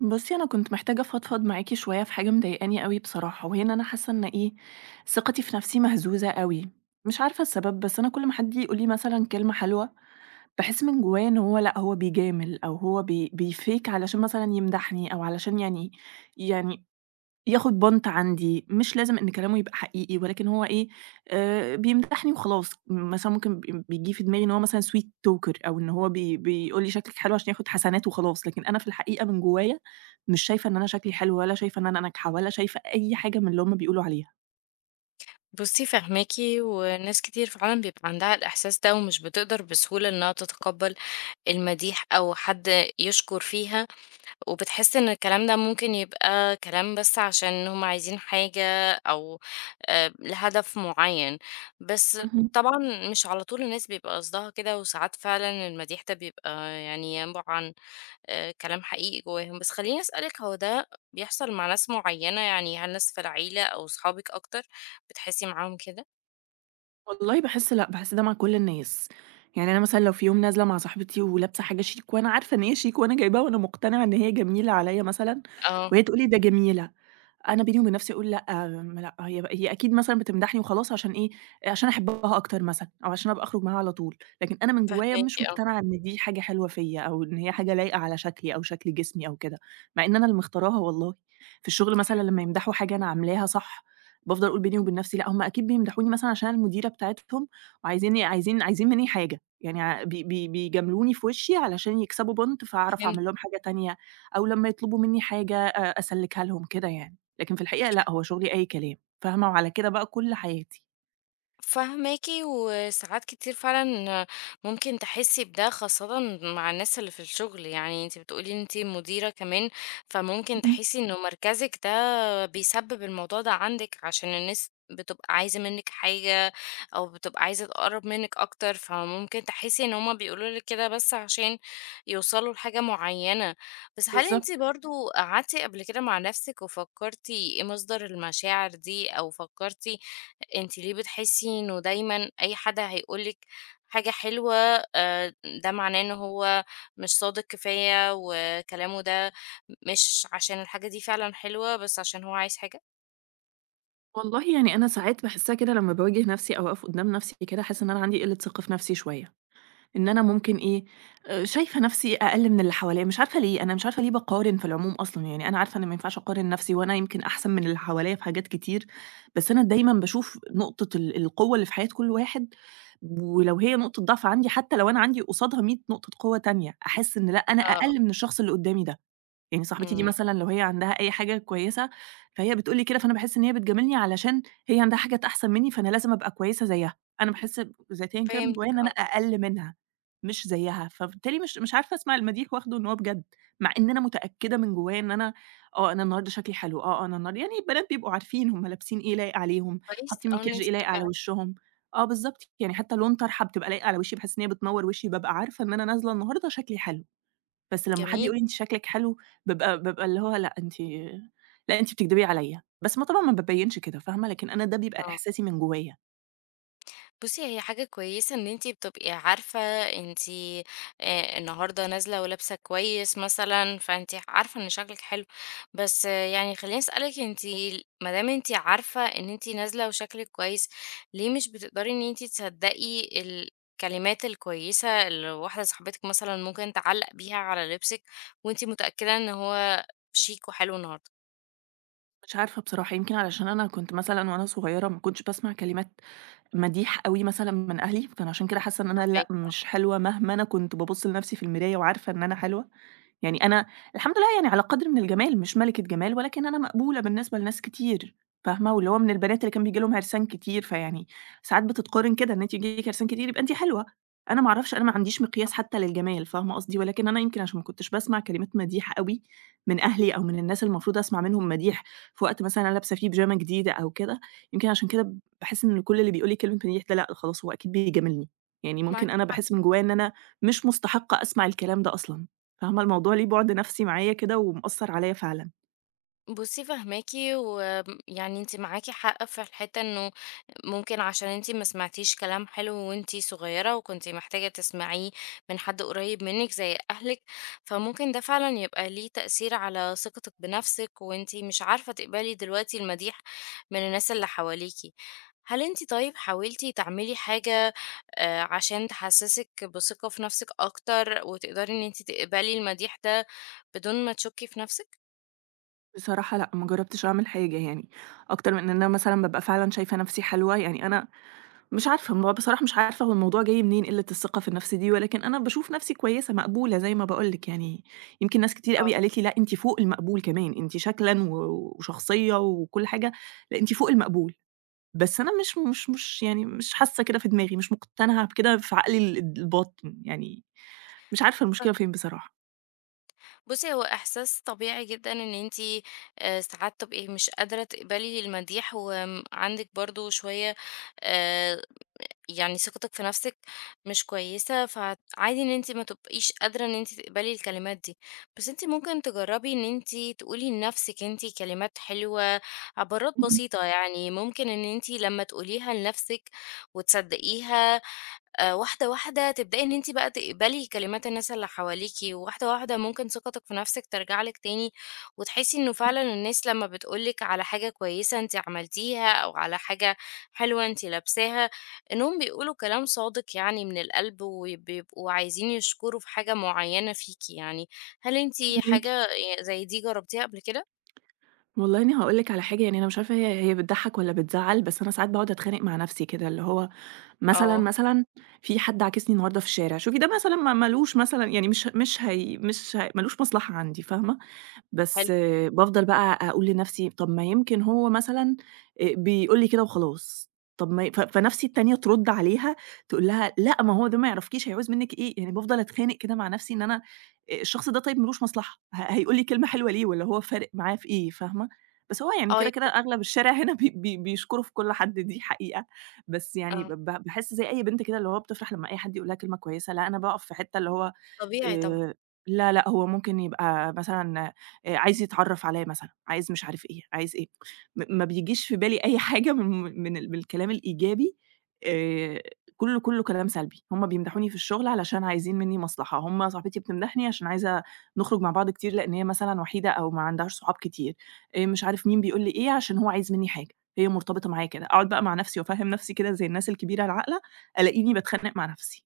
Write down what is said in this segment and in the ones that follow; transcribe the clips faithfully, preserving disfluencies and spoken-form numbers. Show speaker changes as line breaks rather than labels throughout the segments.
بُصّي، أنا كنت محتاجة أفضفض معاكِ شوية في حاجة مضايقاني أوي بصراحة، وهي إن أنا حاسة إن إيه، ثقتي في نفسي مهزوزة أوي، مش عارفة السبب، بس أنا كل ما حد يقول لي مثلًا كلمة حلوة، باحس من جوايا إن هو لأ، هو بيجامل أو هو بي بيfake علشان مثلًا يمدحني أو علشان يعني يعني ياخد بونت عندي، مش لازم إن كلامه يبقى حقيقي، ولكن هو إيه، آآ بيمدحني وخلاص، مثلًا ممكن ب بييجي في دماغي إن هو مثلًا sweet talker أو إن هو بي بيقول لي شكلِك حلو عشان ياخد حسنات وخلاص، لكن أنا في الحقيقة من جوايا مش شايفة إن أنا شكلي حلو ولا شايفة إن أنا ناجحة ولا شايفة أي حاجة من اللي هم بيقولوا عليها.
بُصّي فاهماكِ، وناس كتير فعلًا بيبقى عندها الإحساس ده ومش بتقدر بسهولة إنها تتقبّل المديح أو حد يشكر فيها، وبتحس إن الكلام ده ممكن يبقى كلام بس عشان هُم عايزين حاجة أو آآ لهدف معيّن، بس
اهم.
طبعًا مش على طول الناس بيبقى قصدها كده، وساعات فعلًا المديح ده بيبقى يعني ينبع عن آآ كلام حقيقي جواهم. بس خلّيني أسألِك هو ده بيحصل مع ناس معيّنة، يعني هل ناس في العيلة أو صحابِك أكتر بتحسي معاهم كده؟
والله باحس لأ، باحس ده مع كل الناس، يعني أنا مثلًا لو في يوم نازلة مع صاحبتي ولابسة حاجة شيك وأنا عارفة إن هي شيك وأنا جايباها وأنا مقتنعة إن هي جميلة عليَّ مثلًا،
آه،
وهي تقول لي ده جميلة، أنا بيني وبين نفسي أقول لأ، م لأ، هي ب هي أكيد مثلًا بتمدحني وخلاص عشان إيه، عشان أحبها أكتر مثلًا أو عشان أبقى أخرج معاها على طول، لكن أنا من جوايا
فاهماكِ
مش
آه،
مقتنعة إن دي حاجة حلوة فيّا أو إن هي حاجة لايقة على شكلي أو شكل جسمي أو كده، مع إن أنا اللي مختاراها والله. في الشغل مثلًا لمّا يمدحوا حاجة أنا عاملاها صح، بافضل أقول بيني وبين نفسي لأ، هم أكيد بيمدحوني مثلًا عشان أنا المديرة بتاعتهم وعايزيني عايزين عايزين منّي حاجة، يعني ع بي بي بيجاملوني في وشي علشان يكسبوا بونت فأعرف
فهمت.
أعمل لهم حاجة تانية أو لمّا يطلبوا منّي حاجة أ أسلِّكها لهم كده يعني. لكن في الحقيقة لأ، هو شغلي أي كلام، فاهمة؟ وعلى كده بقى كل حياتي.
فاهماكِ وساعات كتير فعلًا ممكن تحسّي بده خاصةً مع الناس اللي في الشغل، يعني أنتِ بتقولي أنتِ مديرة كمان، فممكن
اهم،
تحسّي إنه مركزِك ده بيسبب الموضوع ده عندِك عشان الناس بتبقى عايزة منِّك حاجة أو بتبقى عايزة تقرّب منِّك أكتر، فممكن تحسي إن هُم بيقولوا لِك كده بس عشان يوصلوا لحاجة معيّنة. بس هل أنتِ
بالضبط.
برضه قعدتِ قبل كده مع نفسِك وفكّرتِ إيه مصدر المشاعر دي، أو فكّرتِ أنتِ ليه بتحسي إنه دايمًا أي حد هيقول لِك حاجة حلوة آآ ده معناه إن هو مش صادق كفاية وكلامه ده مش عشان الحاجة دي فعلًا حلوة، بس عشان هو عايز حاجة؟
والله يعني أنا ساعات باحسّها كده لمّا باواجه نفسي أو أقف قدّام نفسي كده، حاسّة إن أنا عندي قِلّة ثقة في نفسي شوية، إن أنا ممكن إيه، آآ شايفة نفسي أقل من اللي حواليّا، مش عارفة ليه، أنا مش عارفة ليه باقارن في العموم أصلًا، يعني أنا عارفة إن ما ينفعش أقارن نفسي وأنا يمكن أحسن من اللي حواليّا في حاجات كتير، بس أنا دايمًا باشوف نقطة ال القوة اللي في حياة كل واحد، ولو هي نقطة ضعف عندي، حتى لو أنا عندي قصادها مية نقطة قوة تانية، أحس إن لأ، أنا
آه،
أقل من الشخص اللي قدّامي ده. يعني صاحبتي دي
إمم،
مثلًا لو هي عندها أي حاجة كويسة، فهي بتقول لي كده، فأنا باحس إن هي بتجاملني علشان هي عندها حاجات أحسن منّي، فأنا لازم أبقى كويسة زيّها. أنا باحس ب ذاتيًا كده من
فهمتِك
جوايا إن أنا
آه،
أقل منها، مش زيّها، فبالتالي مش مش عارفة أسمع المديح واخده إن هو بجد، مع إن أنا متأكدة من جوايا إن أنا آه، أنا النهارده شكلي حلو، آه، أنا النهارده يعني البنات بيبقوا عارفين هُم لابسين إيه لايق عليهم،
كويس
حاطين
آه. إن
مكياج
أنتِ
إيه لايق
بتبقي
على
عار
وشّهم. آه بالضبط، يعني حتى لون طرحة بتبقى لايقة على وشّي، باحس إن هي بتنوّر وشّي، بابقى عارفة إن أنا نازلة النهارده شكلي حلو. بس لمّا حد
جميل،
يقول لي أنتِ شكلِك حلو، بابقى بابقى اللي هو لأ أنتِ لأ أنتِ بتكدبي عليَّ، بس ما طبعًا ما بابيّنش كده فاهمة، لكن أنا ده بيبقى
آه.
إحساسي من جوايا.
بُصّي، هي حاجة كويسة إن أنتِ بتبقي عارفة أنتِ آآ النهارده نازلة ولابسة كويس مثلًا، فأنتِ عارفة إن شكلِك حلو، بس آه، يعني خلّيني أسألِك أنتِ ال ما دام أنتِ عارفة إن أنتِ نازلة وشكلِك كويس، ليه مش بتقدري إن أنتِ تصدّقي الكلمات الكويسة اللي واحدة صاحبتِك مثلًا ممكن تعلّق بيها على لبسِك وأنتِ متأكدة إن هو شيك وحلو النهارده،
مش عارفة بصراحة يمكن علشان أنا كنت مثلًا وأنا صغيرة ما كنتش باسمع كلمات مديح أوي مثلًا من أهلي، فأنا عشان كده حاسة إن أنا لأ
فاهماكِ،
مش حلوة مهما أنا كنت بابُص لنفسي في المراية وعارفة إن أنا حلوة. يعني أنا الحمد لله يعني على قدر من الجمال، مش ملكة جمال، ولكن أنا مقبولة بالنسبة لناس كتير، فاهمة؟ واللي هو من البنات اللي كان بييجي لهم عرسان كتير، فيعني ساعات بتتقارن كده إن أنتِ ييجي لِك عرسان كتير يبقى أنتِ حلوة، أنا ما أعرفش، أنا ما عنديش مقياس حتى للجمال، فاهمة قصدي؟ ولكن أنا يمكن عشان ما كنتش باسمع كلمات مديح أوي من أهلي أو من الناس اللي المفروض أسمع منهم مديح في وقت مثلًا أنا لابسة فيه بيجامة جديدة أو كده، يمكن عشان كده باحس إن كل اللي بيقول لي كلمة مديح ده لأ، خلاص هو أكيد بيجاملني، يعني
معاكِ
ممكن أنا
حق.
باحس من جوايا إن أنا مش مستحقة أسمع الكلام ده أصلًا. فاهمة، الموضوع ليه بُعد نفسي معايا كده ومأثّر عليَّ فعلًا.
بُصّي فاهماكِ ويعني أنتِ معاكِ حق في الحتة إنه ممكن عشان أنتِ ما سمعتيش كلام حلو وأنتِ صغيرة، وكنتِ محتاجة تسمعيه من حد قريب منِك زي أهلِك، فممكن ده فعلًا يبقى ليه تأثير على ثقتِك بنفسِك، وأنتِ مش عارفة تقبلي دلوقتي المديح من الناس اللي حواليكِ. هل أنتِ طيب حاولتِ تعملي حاجة آآ عشان تحسّسِك بثقة في نَفْسِك أكتر وتقدري إن أنتِ تقبلي المديح ده بدون ما تشُكّي في نَفْسِك؟
بصراحة لأ، ما جرّبتش أعمل حاجة يعني، أكتر من إن أنا مثلًا بابقى فعلًا شايفة نفسي حلوة، يعني أنا مش عارفة م بصراحة مش عارفة هو الموضوع جاي منين قِلّة الثقة في النفس دي، ولكن أنا باشوف نفسي كويسة مقبولة زي ما باقول لِك يعني، يمكن ناس كتير
آه،
أوي قالت لي: "لأ، أنتِ فوق المقبول كمان، أنتِ شكلًا و وشخصية وكل حاجة، لأ أنتِ فوق المقبول." بس أنا مش مش مش يعني مش حاسة كده في دماغي، مش مقتنعة بكده في عقلي ال الباطن يعني، مش عارفة
فاه
المشكلة فين بصراحة.
بُصّي، هو إحساس طبيعي جدًا إن أنتِ آآ ساعات تبقي مش قادرة تقبلي المديح، وآمم عندِك برضه شوية آآ يعني ثقتِك في نفسِك مش كويسة، فعادي إن أنتِ ما تبقيش قادرة إن أنتِ تقبلي الكلمات دي. بس أنتِ ممكن تجربي إن أنتِ تقولي لنفسِك أنتِ كلمات حلوة، عبارات بسيطة يعني ممكن إن أنتِ لمّا تقوليها لنفسِك وتصدقيها آآ واحدة، واحدة تبدئي إن أنتِ بقى تقبلي كلمات الناس اللي حواليكِ، وواحدة، واحدة ممكن ثقتِك في نفسِك ترجع لِك تاني، وتحسي إنه فعلًا الناس لمّا بتقول لِك على حاجة كويسة أنتِ عملتيها، أو على حاجة حلوة أنتِ لابساها، إنهم بيقولوا كلام صادق يعني من القلب، وبيبقوا عايزين يشكروا في حاجة معينة فيكِ يعني. هل أنتِ
فاهماكِ.
حاجة ي زي دي جربتيها قبل كده؟
والله أنا هاقول لِك على حاجة يعني أنا مش عارفة هي هي بتضحّك والّا بتزعّل، بس أنا ساعات باقعد أتخانق مع نفسي كده، اللي هو مثلًا،
آه،
مثلًا في حد عاكسني النهارده في الشارع، شوفي ده مثلًا ما ما لوش مثلًا يعني مش مش هي مش ه ما لوش مصلحة عندي، فاهمة؟ بس
حلو.
بافضل بقى أقول لنفسي طب ما يمكن هو مثلًا آآ بيقول لي كده وخلاص، طب ما ي ف فنفسي التانية ترد عليها تقول لها لأ ما هو ده ما يعرفكيش هيعوز منِّك إيه، يعني بافضل أتخانق كده مع نفسي إن أنا آآ الشخص ده طيب ما لوش مصلحة، ه هيقول لي كلمة حلوة ليه والّا هو فارق معاه في إيه، فاهمة؟ بس هو يعني
آه، يا
كده، كده
ريت.
أغلب الشارع هنا بي بي بيشكروا في كل حد دي حقيقة، بس يعني ب
آه،
ب باحس زي أي بنت كده اللي هو بتفرح لمّا أي حد يقول لها كلمة كويسة، لأ أنا باقف في حتة اللي هو
طبيعي طبعًا.
آآ لا، لأ، هو ممكن يبقى مثلًا آآ عايز يتعرّف عليَّ مثلًا، عايز مش عارف إيه، عايز إيه، م ما بيجيش في بالي أي حاجة من من ال من الكلام الإيجابي آآ كُلّه، كُلّه كلام سلبي، هُم بيمدحوني في الشغل علشان عايزين منّي مصلحة، هُم صاحبتي بتمدحني عشان عايزة نخرج مع بعض كتير لإن هي مثلًا وحيدة أو ما عندهاش صحاب كتير، آآ مش عارف مين بيقول لي إيه عشان هو عايز منّي حاجة، هي مرتبطة معايا كده، أقعد بقى مع نفسي وأفهّم نفسي كده زي الناس الكبيرة العاقلة، ألاقيني باتخانق مع نفسي.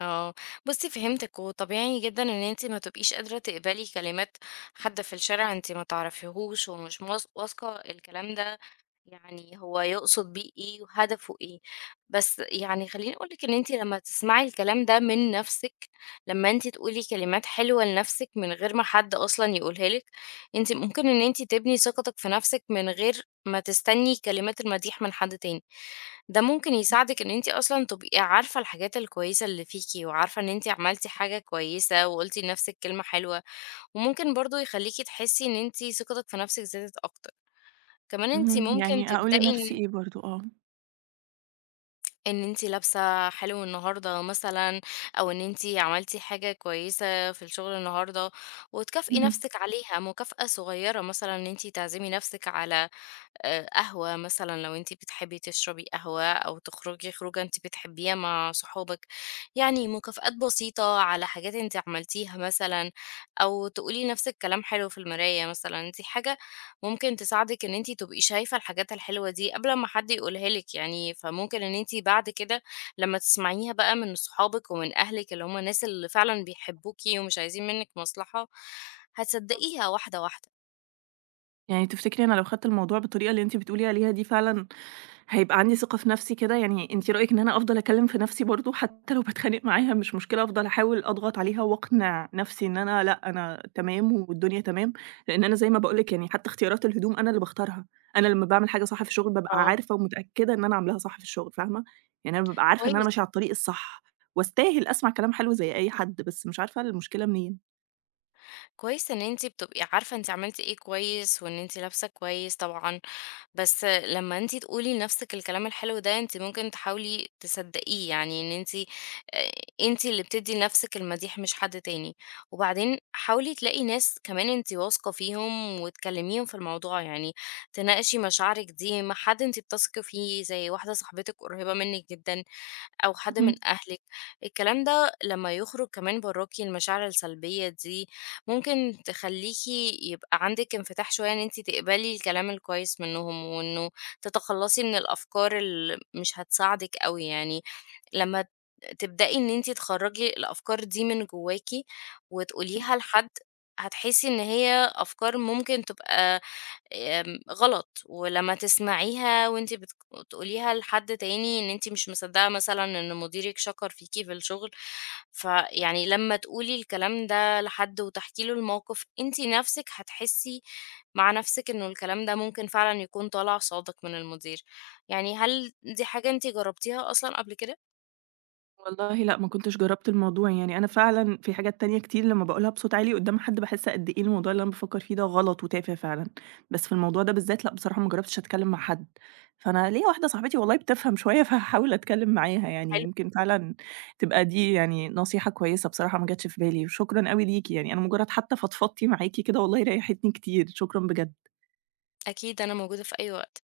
اه، بصي فهمتك وطبيعي جدا ان انتي ما تبقيش قادرة تقبلي كلمات حد في الشارع انتي ما تعرفيهوش ومش موس- واثقة الكلام ده يعني هو يقصد بيه ايه وهدفه ايه. بس يعني خليني اقولك ان انتي لما تسمعي الكلام ده من نفسك، لما انتي تقولي كلمات حلوة لنفسك من غير ما حد اصلا يقولها لك، انتي ممكن ان انتي تبني ثقتك في نفسك من غير ما تستني كلمات المديح من حد تاني. ده ممكن يساعدِك إن أنتِ أصلًا تبقي عارفة الحاجات الكويسة اللي فيكِ، وعارفة إن أنتِ عملتِ حاجة كويسة، وقُلتِ لنفسِك كلمة حلوة، وممكن برضه يخلّيكِ تحسّي إن أنتِ ثقتِك في نفسِك زادت أكتر. كمان أنتِ
اهم،
ممكن
يعني أقول
تبدئي
لنفسي
إن
إيه برضه، آه.
إن أنتِ لابسة حلو النهارده مثلًا، أو إن أنتِ عملتِ حاجة كويسة في الشغل النهارده، وتكافئي
اهم.
نفسِك عليها مكافأة صغيرة، مثلًا إن أنتِ تعزمي نفسِك على آآ قهوة مثلًا لو أنتِ بتحبي تشربي قهوة، أو تخرجي خروجة أنتِ بتحبيها مع صحابك، يعني مكافآت بسيطة على حاجات أنتِ عملتيها مثلًا، أو تقولي لنفسِك كلام حلو في المراية مثلًا، دي حاجة ممكن تساعدِك إن أنتِ تبقي شايفة الحاجات الحلوة دي قبل ما حد يقولها لِك يعني، فممكن إن أنتِ بعد كده لمّا تسمعيها بقى من صحابِك ومن أهلِك اللي هم الناس اللي فعلًا بيحبوكِ ومش عايزين منِّك مصلحة، هتصدقيها واحدة، واحدة.
يعني تفتكري أنا لو خدت الموضوع بالطريقة اللي أنتِ بتقولي عليها دي فعلًا هيبقى عندي ثقة في نفسي كده؟ يعني أنتِ رأيِك إن أنا أفضل أكلم في نفسي برضه حتى لو باتخانق معاها مش مشكلة أفضل أحاول أضغط عليها وأقنع نفسي إن أنا لأ، أنا تمام والدنيا تمام، لإن أنا زي ما باقول لِك يعني حتى اختيارات الهدوم أنا اللي باختارها، أنا لمّا باعمل حاجة صح في الشغل بابقى
آه.
عارفة ومتأكدة إن أنا عاملاها صح في الشغل فاهمة؟ يعني أنا بابقى عارفة إن أنا
كويس.
ماشية على الطريق الصح، واستاهل أسمع كلام حلو زي أي حد، بس مش عارفة المشكلة منين.
كويس إن أنتِ بتبقي عارفة أنتِ عملتِ إيه كويس، وإن أنتِ لابسة كويس طبعًا، بس لمّا أنتِ تقولي لنفسِك الكلام الحلو ده أنتِ ممكن تحاولي تصدقيه، يعني إن أنتِ آآ أنتِ اللي بتدّي لنفسِك المديح مش حد تاني، وبعدين حاولي تلاقي ناس كمان أنتِ واثقة فيهم وتكلميهم في الموضوع، يعني تناقشي مشاعرِك دي مع حد أنتِ بتثقي فيه زي واحدة صاحبتِك قريبة منِك جدًا، أو حد من
اهم.
أهلِك، الكلام ده لمّا يخرج كمان براكِ المشاعر السلبية دي، ممكن تخلّيكِ يبقى عندِك انفتاح شوية إن أنتِ تقبلي الكلام الكويس منهم، وإنه تتخلّصي من الأفكار اللي مش هتساعدِك أوي يعني، لمّا تبدئي إن أنتِ تخرّجي الأفكار دي من جواكِ وتقوليها لحد، هتحسي إن هي أفكار ممكن تبقى آمم غلط، ولمّا تسمعيها وأنتِ بتك تقوليها لحد تاني إن أنتِ مش مصدقة مثلًا إن مديرِك شكر فيكِ في الشغل، فيعني لمّا تقولي الكلام ده لحد وتحكي له الموقف، أنتِ نفسِك هتحسي مع نفسِك إنه الكلام ده ممكن فعلًا يكون طالع صادق من المدير. يعني هل دي حاجة أنتِ جربتيها أصلًا قبل كده؟
والله لأ، ما كنتش جرّبت الموضوع، يعني أنا فعلًا في حاجات تانية كتير لمّا باقولها بصوت عالي قدّام حد باحس قد إيه الموضوع اللي أنا بافكّر فيه ده غلط وتافه فعلًا، بس في الموضوع ده بالذات لأ، بصراحة ما جرّبتش أتكلّم مع حد، فأنا ليّا واحدة صاحبتي والله بتفهم شوية فهاحاول أتكلّم معاها يعني،
حلو،
يمكن فعلًا تبقى دي يعني نصيحة كويسة بصراحة ما جاتش في بالي، وشكرًا أوي ليكِ يعني، أنا مجرّد حتى فضفضتي معاكِ كده والله ريّحتني كتير، شكرًا بجد.
أكيد أنا موجودة في أي وقت.